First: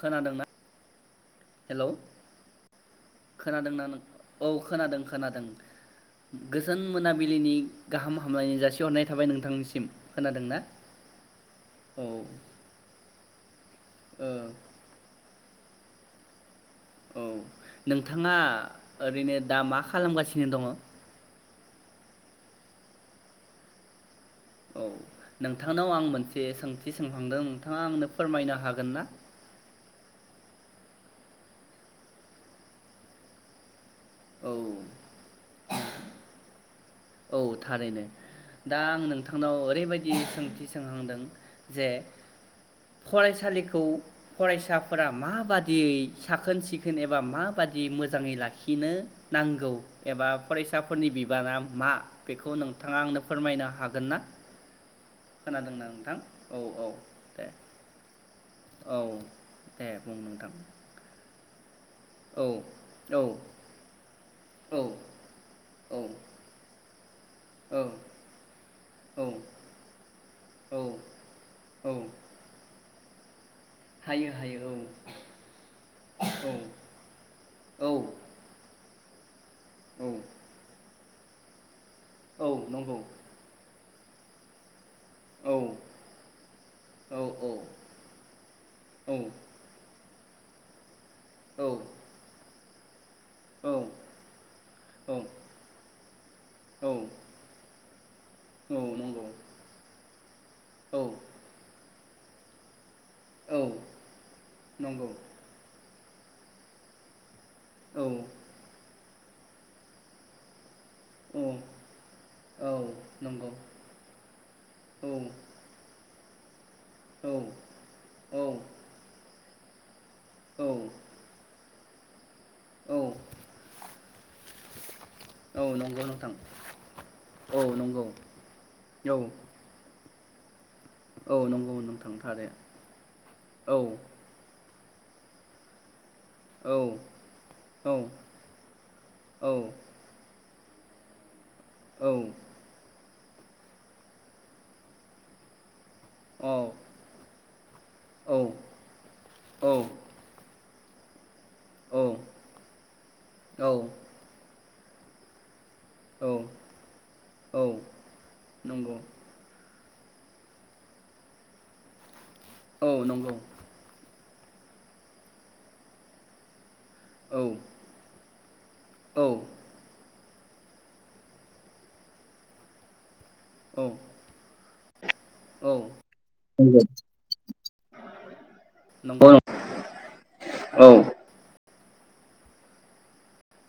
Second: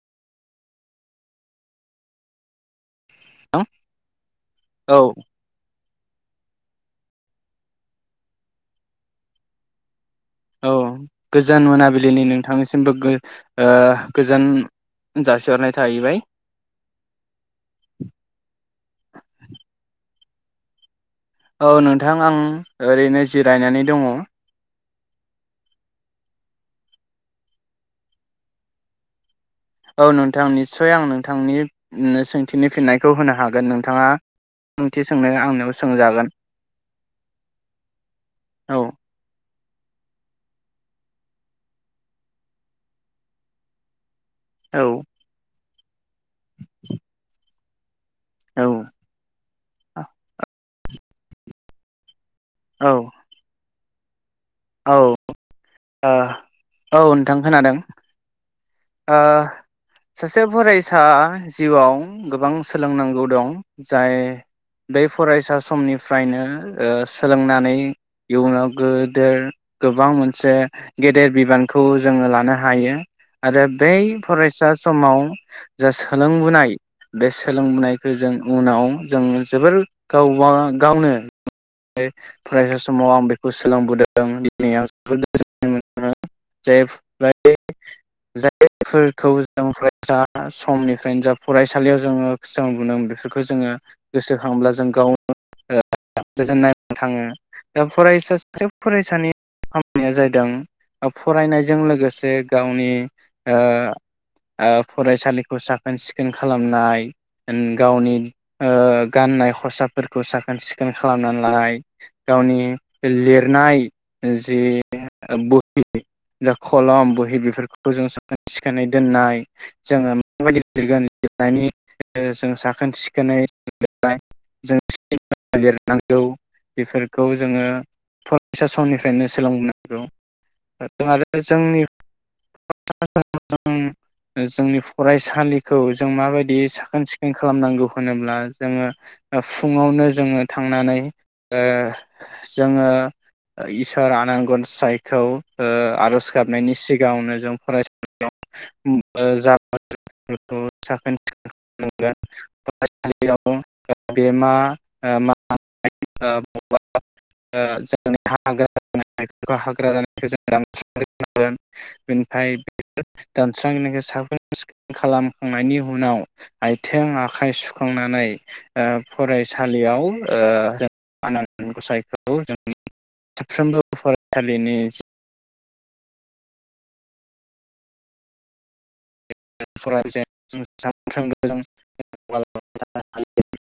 खोनादोंना हेलोव। औ खोनादों ना नों औ खोनादों- खोनादों। गोजोन मोनाबिलिनि गाहाम हामलायनाय जासिहरनाय थाबाय नोंथांनिसिम। खोनादोंना औ गोजोन औ मोनाबिलिनि नोंथांनिसिमबो गो ओ ओ गोजोन जासिहरनाय थाहैबाय औ नोंथाङा ओरैनो दा मा खालामगासिनो नो दङ औ नोंथां आं ओरैनो जिरायनानै दङ औ नोंथांनाव आं मोनसे सोंथि सोंहांदों नोंथाङा आंनो फोरमायनो हागोन ना औ नोंथां निस्सय आं नोंथांनि सोंथिनो फिननायखौ होनो हागोन नों नोंथाङा औ ओंथि सोंनाय आंनियाव सोंजागोन औ थारैनो औ दा आं नोंथां नाव ओरैबायदि सोंथि सोंहांदों जे फरायसालिखौ औ फरायसाफोरा माबादि दियै साखोन सिखोन एबा मा बादि‌ मो मोजाङै औ लाखिनो नांगौ एबा फराय साफोरनि बिबाना मा बेखौ औ नोंथाङा आंनो फोरमायनो हा गोन ना औ ओ खोनादोंना नोंथां औ नोंथां दे खोनादों औ आ दे बुं सासे नोंथां फरायसा जिवाव औ गोबां औ सोलोंनांगौ दं जाय औ बे फरायसा समनिफ्रायनो ओ सोलोंनानै औ इयुनाव गो औ गोदोर बा मोन मोनसे औ गेदेर बिबानखौ औ जोङो लानो हायो आरो बै हायो हायो फरायसा समाव जा औ सोलोंबोनाय बे औ सोलोंबोनायखौ जों उनाव जोङो जोबोर औ गावबा गावनो औ फरायसा नंगौ समाव आं बेखौ सोलोंबोदों [unintelligible] [unintelligible] औ औ जायफोरखौ औ जों फरायसा समनि। जा फरायसालियाव जोङो। बे [unintelligible] जोङो औ गोसोखाङोब्ला जों औ गावनाय औ थाङो दा फरायसा सासे [unintelligible] नंगौ फरायसानि खामानिया औ जाहैदों फरायनायजों लोगोसे। जे गावनि। ओ औ ओ नंगौ फरायसालिखौ साखोन सिखोन। पेेन खालामनाय। औ गावनि ओ। गाननाय खसाफोरखौ साखोन सिखो। खालामनानै औ लाय गावनि औ [unintelligible] नंगौ नाय जे औ बहि। खलम औ बोहि बेफोरखौ जों सिखोनै दोननाय। जोङो। [unintelligible] औ [unintelligible] जों साखोन औ सिखोनै। जों औ नंगौ लिरनांगौ नोंथां बेफोरखौ औ जोङो। नंगौ फरायसा औ समनिफ्रायनो सोलोंबोनांगौ। आरो औ नंगौ जोंनि नोंथां थारै औ जोंनि। फरायसालिखौ। जों माबायदि औ साखोन सिखोन खालामनांगौ औ होनोब्ला जोङो औ फुङावनो जोङो। थांनानै। ओ औ जोङो। इसार आन गनसायखौओ। आरज औ गाबनायनि सिगाङावनो जों औ फरायसालियाव ओ। साखोन। फरायसालियाव बेमा। ओ मा। औ औ। [unintelligible] [unintelligible] नंगौ औ नंगौ [unintelligible] खालामखांनायनि उनाव आइथें औ आखाइ सुखांनानै ओ औ फरायसालियाव ओ जों आनान गसाइखौ जों साफ्रोमबो फरायसालिनि औ नंग [unintelligible] [unintelligible] आरस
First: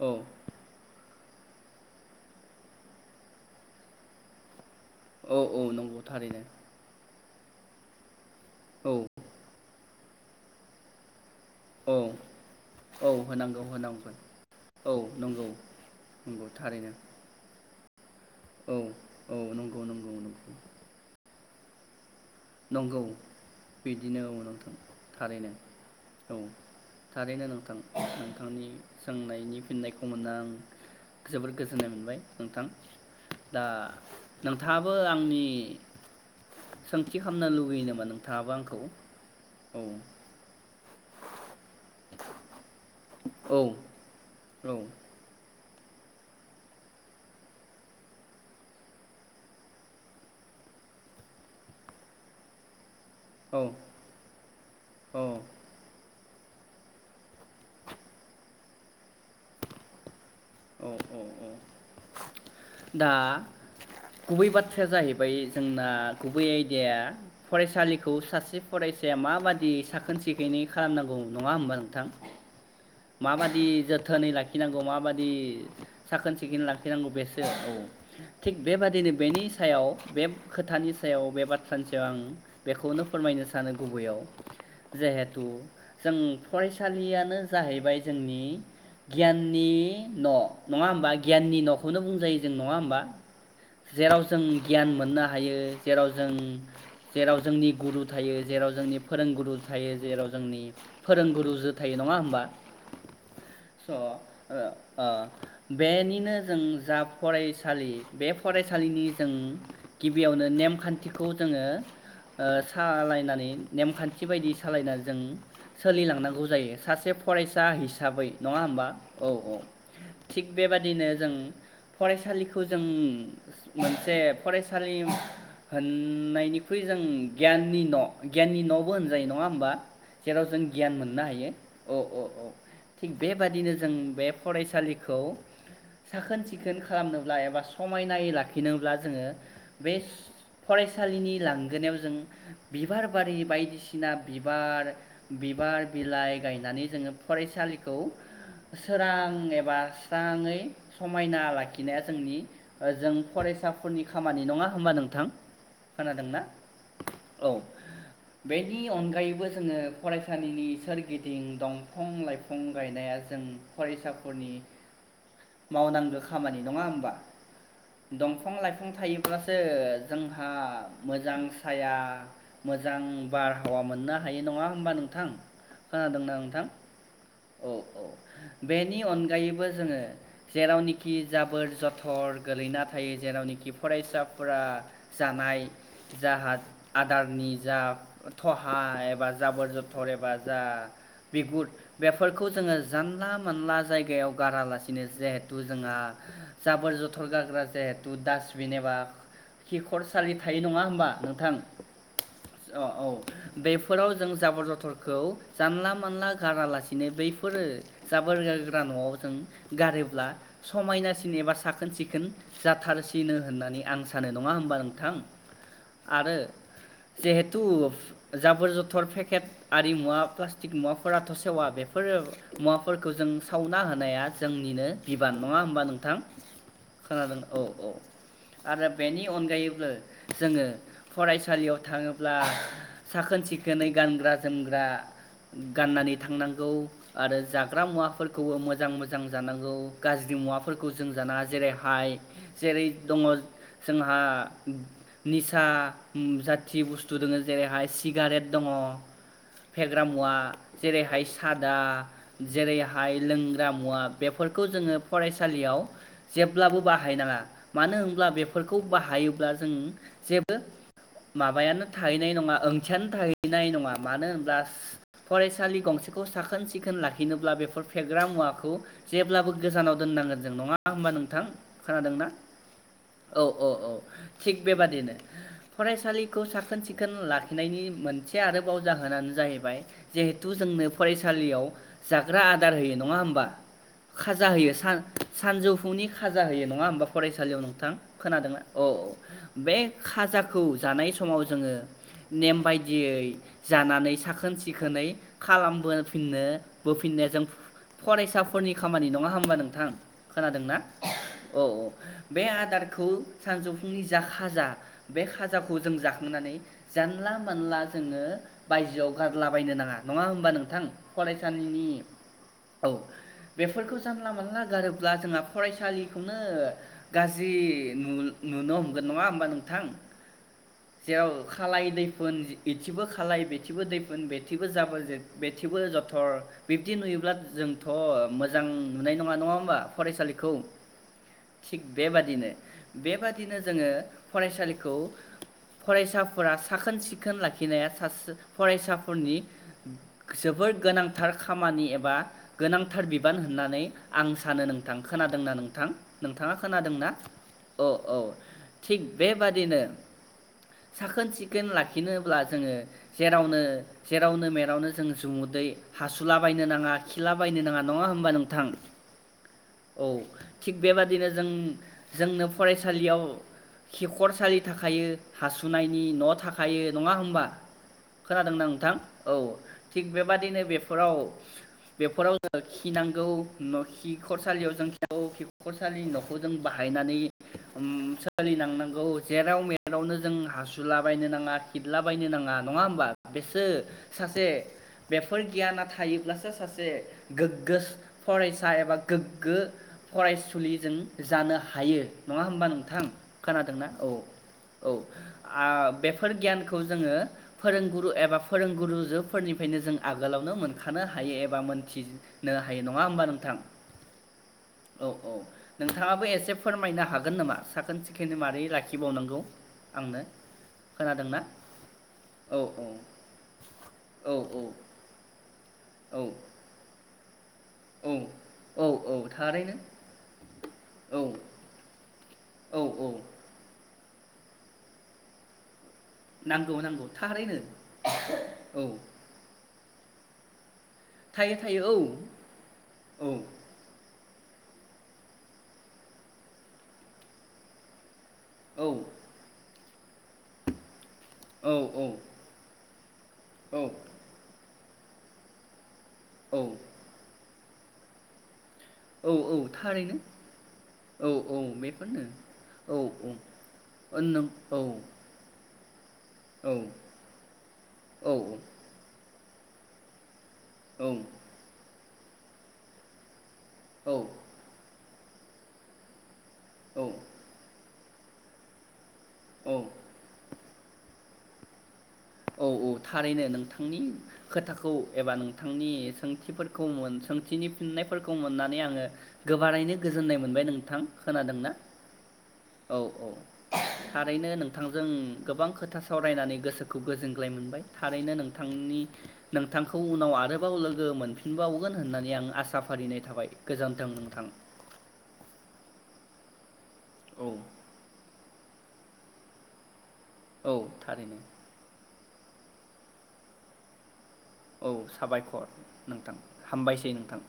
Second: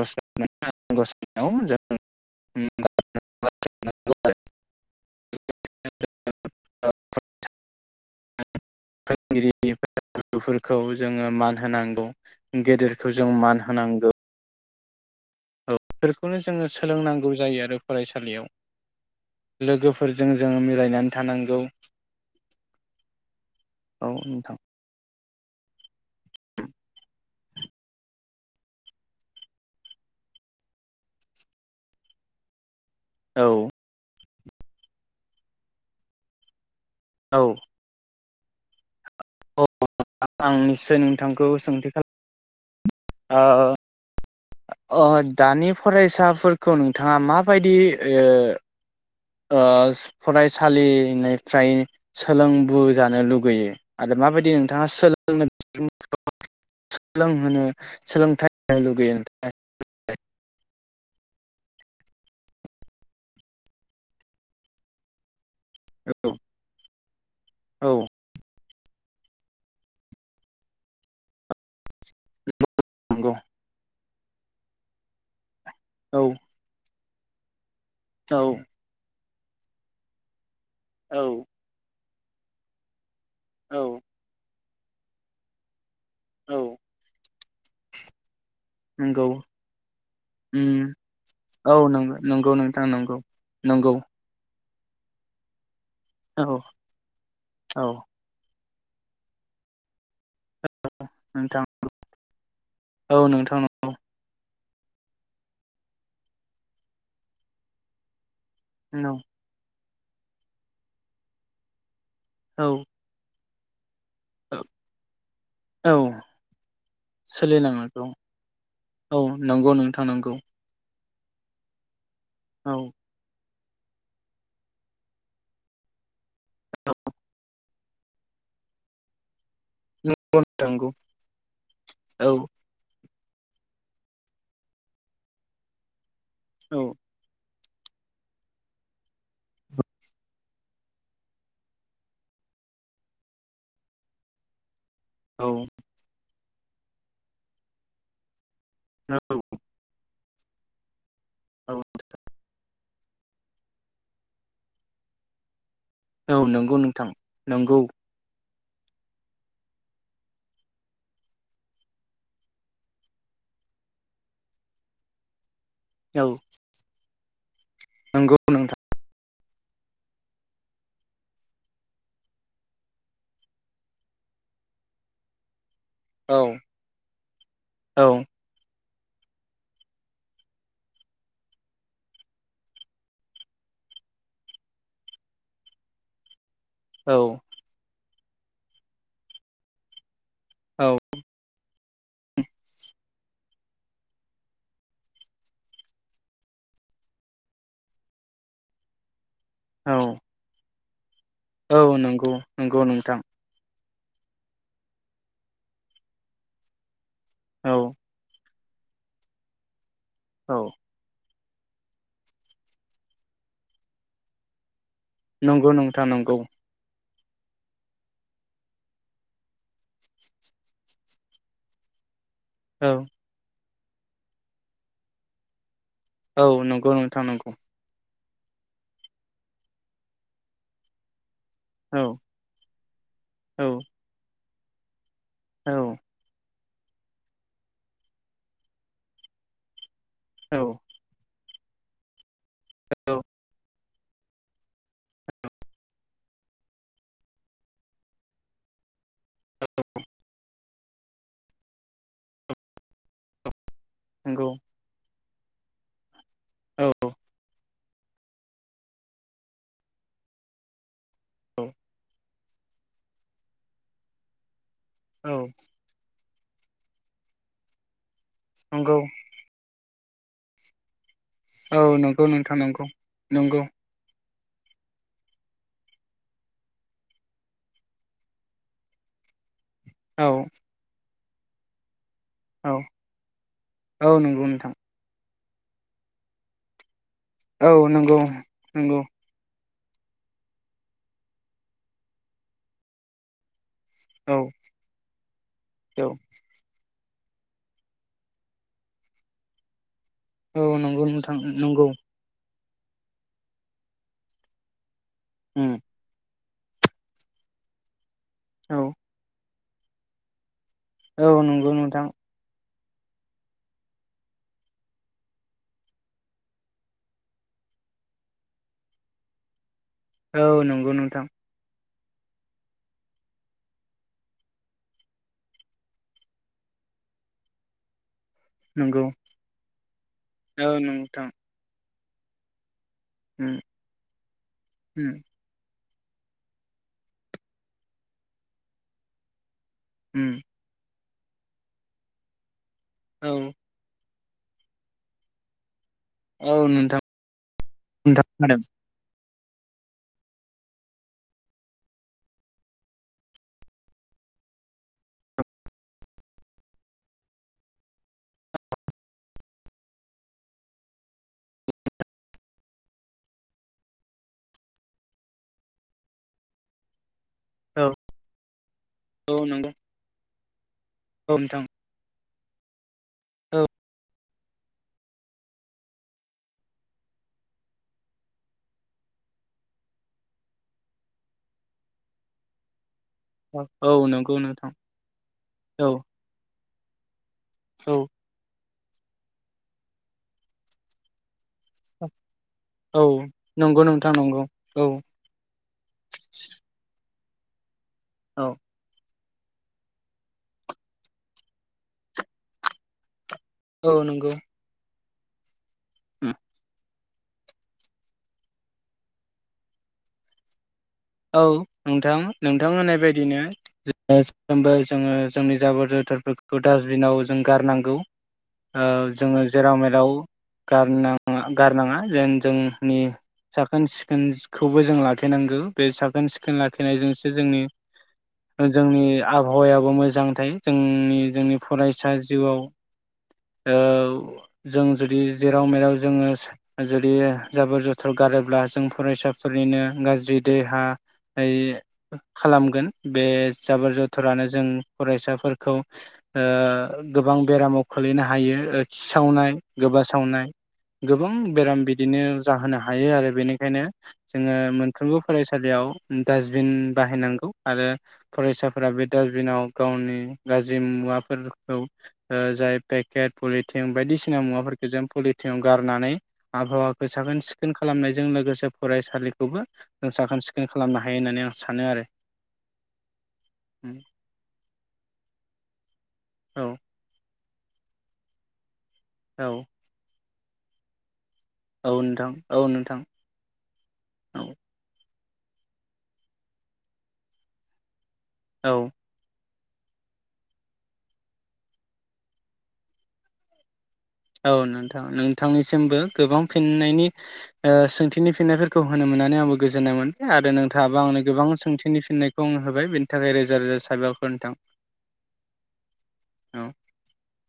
औ औ आनान‌ गसाइ [unintelligible] औ औ नंग' थारैनो। फोरोंगिरि [unintelligible] औ [unintelligible] फोरखौ जोङो मान औ होनांगौ गेदेरखौ जों मान होनांगौ। औ। नंगौ औ बेफोरखौनो नंगौ जोङो थारैनो सोलोंनांगौ जायो आरो फरायसा लियाव औ औ नंगौ नंगौ लोगोफोरजों नंगौ जोङो मिलायनानै थानां गौ नंगौ बिदिनो औ नोंथां। थारैनो। औ थारैनो नोंथां नोंथांनि सोंनायनि फिननायखौ मोनना आं जोबोर गोजोननाय मोनबाय नोंथां। औ दा नोंथाङाबो आंनि सों थि खामनो लुगैयो नामा‌ नों थाङाबो आंखौ? औ [unintelligible] आंनि नोंथांखौ सोंथि खालाम ओ अह औ औ दा दानि फरायसाफोरखौ नोंथाङा माबायदि ओ ओ फरायसालिनिफ्राय सोलोंबु जानो औ लुुगैयो आरो माबायदि नोंथाङा औ सोलों [unintelligible] [unintelligible] सोलोंहोनो सोलोंथाइ होनो लुगैयो नोंथां [unintelligible] औ औ औ दा गुबै बाथ्राया जाहैबाय जोंना औ गुबै आयदाया औ फरायसालिखौ सासे फरायसाया माबादि साखोन सिखोनै खालामनांगौ नङा होमबा नोंथां मा नंगौ बादि जों जोथोनै लाखिनांगौ माबायदि औ साखोन सिखोन लााखि नांगौ बेसो औ औ थिग बेबादिनो बेनि नि सायाव बे खोथानि सायाव बे औ बाथ्रानि आं बेखौनो फोरमायनो सानो औ गुबैयाव जिहेथु जों औ फरायसालियानो जाहैबाय जोंनि नंगौ गियाननि न उम नङा होमबा गियाननि औ नखौनो नंगौ बुंजायो जों नंगौ नङा नोंथां होमबा नंगौ नंगौ जेराव जों गियान मोननो हायो जेराव जों औ जेराव जोंनि औ गुरु थायो जेराव जोंनि फोरोंगुरु थायो जेराव जोंनि नोंथां फोरोंगुरुजों थायो नङा होम औ नोंथां नंगौ ओ ओ बेनिनो जों जा फरायसालि बे फरायसालिनि जों गिबियावनो नेमखान्थिखौ जोङो ओ औ सालायनानै नेमखान्थि बि बायदि औ सालायना जों औ सोलिलांनांगौ जायो सासे फरायसा सोलिनांगौ हिसाबै नङा होमबा औ औ नंगौ नोंथां नंगौ थिग बेबादि बिदिनो जों फरायसालिखौ औ जों मोनसे फरायसालि होननायनिख्रुइ जों गियाननि न गियाननि नबो होनजायो नङा बा नंगौ जेराव जों नंगौ गियान मोननो हायो औ थिग बेबादिनो जों बे फरायसालिखौ साखोन सिखोन औ खालामनोब्ला एबा समायनाय लाखिनोब्ला जोङो बे फरायसालिनि लांगोनायाव जोङो बिबार बारि बायदिसिना बिबार औ बिबार बिलाइ गायनानै जोङो फरायसालिखौ सोरां नंगौ एबा सो जाङै समायना औ लाखिनाया जोंनि ओ जों फरायसाफोरनि खामानि नङा होमबा नोंथां औ खोनादोंना नंगौ नोंथां औ नंगौ बेनि अनगायैबो जोङो फरायसालिनि सोर गिदिं दंफं लाइफं गायनाया जों फरायसाफोरनि मावनांगो औ खामानि नङा होमबा नंगौ दंफां नोंथां लाइफां थायो अब्लासो जोंहा मोजां साया मोजां बारहावा मोननो हायो नङा होमबा नोंथां खोनादोंना औ नोंथां औ औ बे बेनि अनगायैबो जोङो जेरावनोखि जाबोर जथर गोलैना थायो जेरावनोखि फरायसाफोरा जानाय जाहाद औ आदारनि जा थहा एबा जाबोर जथर एबा जा औ बिगुुद बेफोरखौ जोङो जानला मोनला जायगायाव गारालासिनो जिहेथु जोंहा जाबोर जथर गारग्रा जिहेथु दासबिन एबा औ खिखरसालि थायो नङा होम मा नों औ नंगौ नंगौ नोंथां फोराव जों जाबोर जथर खौ जानला मानला गारालासे बिनो बैफोरो औ जाबोर गारगा ग्रा नआव जों गारोब ब्ला औ समायनासिन एबा सा साखोन-सिखोन जाथारसिनो होननानै आं सानो नङा होमबा नों नंगौ नोंथां नंगौ जिहेतु जाबोर जथर पेकेट आरि मुवा प्लास्टिक मुवाफोराथ सेवा बेफोरो औ मुवाफोरखौ जों सा सावना होनाया जोंनिनो बिबान नङा होमबा नों थां औ नंगौ नोंथां खोनादों नंगौ औ औ आरो बेनि अनगायैबो जोङो फरायसा थानसालियाव औ थाङोब्ला साखोन औ सिखोनै गानग्रा जोमग्रा। औ गाननानै थांनां गौ आरो जाग्रा मुवाफोरखौबो मोजां मोजां जानांगौ। गाज्रि औ मुवाफोरखौ जों जानाङा। जेरैहाय। जेरै औ दङ'। जोंहा निसा जाथि बुस्थु दङ' जेरैहाय सिगारेट दङ'। फेग्रा मुवा। जेरैहाय सादा जेरैहाय लों गा मुवा नंगौ बेफोरखौ जोङो। फरायसालियाव। जेब्लाबो औ बाहायनाङा। मानो होनब्ला बेफोरखौ बाहायोब्ला जों जेबो। औ माबायानो थाहैनाय नङा। ओंथियानो थाहैनाय नङा। मानो होनब्ला। औ फरायसालि गंसे। खौ साखोन सिखोन लाखिनोब्ला बेफोर फेग ग्रा मुवाखौ नंगौ जेब्लाबो गोजानाव। दोननांगोन जों नङा होमबा नों थां औ नंगौ खोनादोंना? नोंथां नंगौ औ नंगौ औ औ। थिग बेबादिनो फरायसालिखौ साखोन सिखोन लाखिनायनि मोनसे आरो। गाव जाहोनानो जाहैबाय। औ जिहेथु जोंनो फरायसा सालियाव। जाग्रा आदार औ होयो नङा होमबा औ नंगौ खाजा होयो नोंथां सान। सानजौफुनि खाजा होयो नङा होमबा। फरायसालियाव औ नोंथां नंगौ खोनादोंना औ नंगौ औ। बे खाजाखौ जानाय समाव जोङो नेम बायदियै। जानानै औ साखोन सिखोनै औ खालामबोफिननोबो। फिनायजों फरायसाफोरनि खामानि नङा होनबा नोंथां? औ खोनादोंना नंगौ नोंथां औ औ नंगौ बे आदारखौ सानजौफुंनि जा खाजा बे उम खाजाखौ जों जाखांनानै जानला मोनला जोंङो औ बायजोआव गारला बायनो नाङा नङा होमबा थां औ नंगौ फरायसालिनि नोंथां औ बेफोरखौ जानला मोनानला गारोब्ला जोंहा फरायसालिखौनो गाज्रि नु-नुनो हमगोन नङा होमबा नोंथां? औ नंगौ नोंथां। जेराव खालाय इथिबो खालबाय बेथिबो दैफोन बेथिबो जाबोर बेथिबो जथर बिब्दि नुयोब्ला जोंथ मोजां नंगौ नुनाय नङा नङा होमबा फरायसालिखौ औ नोंथां थिग बेबादिनो उम बेबादिनो जोंङो फरायसालिखौ उम फरायसाफोरा साखोन सिखोन लाखिनाया सासे फरायसाफोरनि उम जोबोद गोनां थार खामानि एबा गोनांथार औ बिबान होननानै आं सानो नोंथां खोनादोंना नोंथां? औ नोंथाङा नोंथां खोनादोंना औ औ नोंथां खोनादों थिग बेबादिनो साखोन सिखोन लाखिनोब्ला जोंङो जेरावनो जेरावनो मेरावनो जों जुदै हासुलाबायायनो नाङा खिला बायनो नाङा नङा होमबा नोंथां औ थिग बेबादिनो जों जोंनो फरायसालियाव खिखरसालि थाखायो हासुनायनि न थाखायो नङा होमबा? औ खोनादों ना नोंथां औ थिग बे बादिनो बे फोराव बेफोराव [inaudible] खिनांगौ न'खि खिखरसालियाव जों खिनांगौ खिखरसालि न'खौ जों बाहायनानै सोलिनांनांगौ जेराव मेरावनो जों हासुलाबायनो नाङा खिलाबायनो नाङा। नङा होमबा बेसो औ सासे नोंथां बेफोर गियाना औ नंगौ थायोब्लासो सासे से नोंथां गोग्गो औ फरायसा था एबा गोग्गो फरायसुलिजों जानो हा हायो नङा होमबा औ नोंथां नंगौ खोनादोंना? औ नोंथां नंगौ औ आ बेफोर गियानखौ जोङो फोरोंगुर रु एबा औ फोरोंगुरुजो फोरनिफायनो जों आगोलावनो मोनखानो हायो। एबा मोनथिनो हायो नङा होमबा नों औ नंगौ। औ औ नोंथाङाबो एसे फोरमायनो हाग गोन नामा साखोन सिखोनै मारै लाखिबावनांगौ आंनो खोनादोंना औ नोंथां नों औ थां औ होनाय बायदिनो [unintelligible] औ साफ्रोमबो जोङो जोंनि जाबोर जोथोरफोरखौ डासबिनाव जों गारनां गौ औ औ ओ औ जोङो थारैनो जेराव मेराव गारनो औ नाङा गारनाङा जों औ जोंनि औ साखोन सि सिखोनखौबो जों लाखि नांगौ। बेसाग खोन औसिखोन नांगौ नांगौ लाखिनायजोंसो थारैनो जोंनि ओ औ जोंनि आबहावायाव बु मोजां थायो। जोंनि थायो जोंनि थायो औ फरायसा जिउआव औ जों जुदि जेराव मेराव जोङो जुदि जाबोर जोथ गारोब्ला जों औ फरायसाफोरनिनो गाज्रि देहा आय औ ए खालामगोन बे औ जाबोर जथोरानो जों फरायसाफोरखौ ओ औ गोबां बेरामाव खोलैनो हायो ओ औ खिसावनाय औ गोबा थारैनो सावनाय औ गोबां औ बेराम बिदिनो बेफोरनो जाहोनो औ हायो औ आरो बेनिखायनो ओ नों जोङो औ मोनफ्रोमबो सालियाव औ डासबिन बाहायनांगौ आरो औ फरायसाफोरा बे डास बिनाव गावनि गाज्रि मुवाफोरखौ ओ जाय पेकेट पलिटिन औ बायदिसिना मुवाफोरखौ जों पलि थिं गारनानै। आबहावाखौ साखोन सिखोन खालामनाय। जों लोगोसे फरायसालि। खौबो। औ सिखोन खालामनो हायो होननानै आं सानो आरो। औ औ थारैनो नोंथांनि खोथाखौ एबा नोंथांनि। औ सोंथिफोरखौ [unintelligible] [unintelligible] फिननायफोरखौ मोननानै आङो गोबारैनो गोजोननाय। मोनबाय नोंथां। खोनादोंना औ नोंथां औ नोंथां औ [inaudible] औ थारैनो नोंथांजों गोबां खोथा सावरायनानै गोसो। गोजोनग्लाय मोनबाय। थारैनो औ नोंथांनि। नोंथांखौ उनाव आरोबाव लोगो मोनफिनबावगोन होननानै आं आसा फारिनाय थाबाय गोजोन। औ नोंथां नोंथांनिसिमबो। गोबां फिननायनि। औ ओ सोंथिनि फिननायफोर। खौ होनो मोन्नानै आंबो गोजोन्नायमोन। आरो औ नोंथाङाबो आंनो थारैनो गोबां सोंथिनि फिननाय। [unintelligible] होबाय बेनि थाखाय रोजा रोजा साबायखर नोंथां औ साबायखर नोंथां औ हामबायसै नोंथां।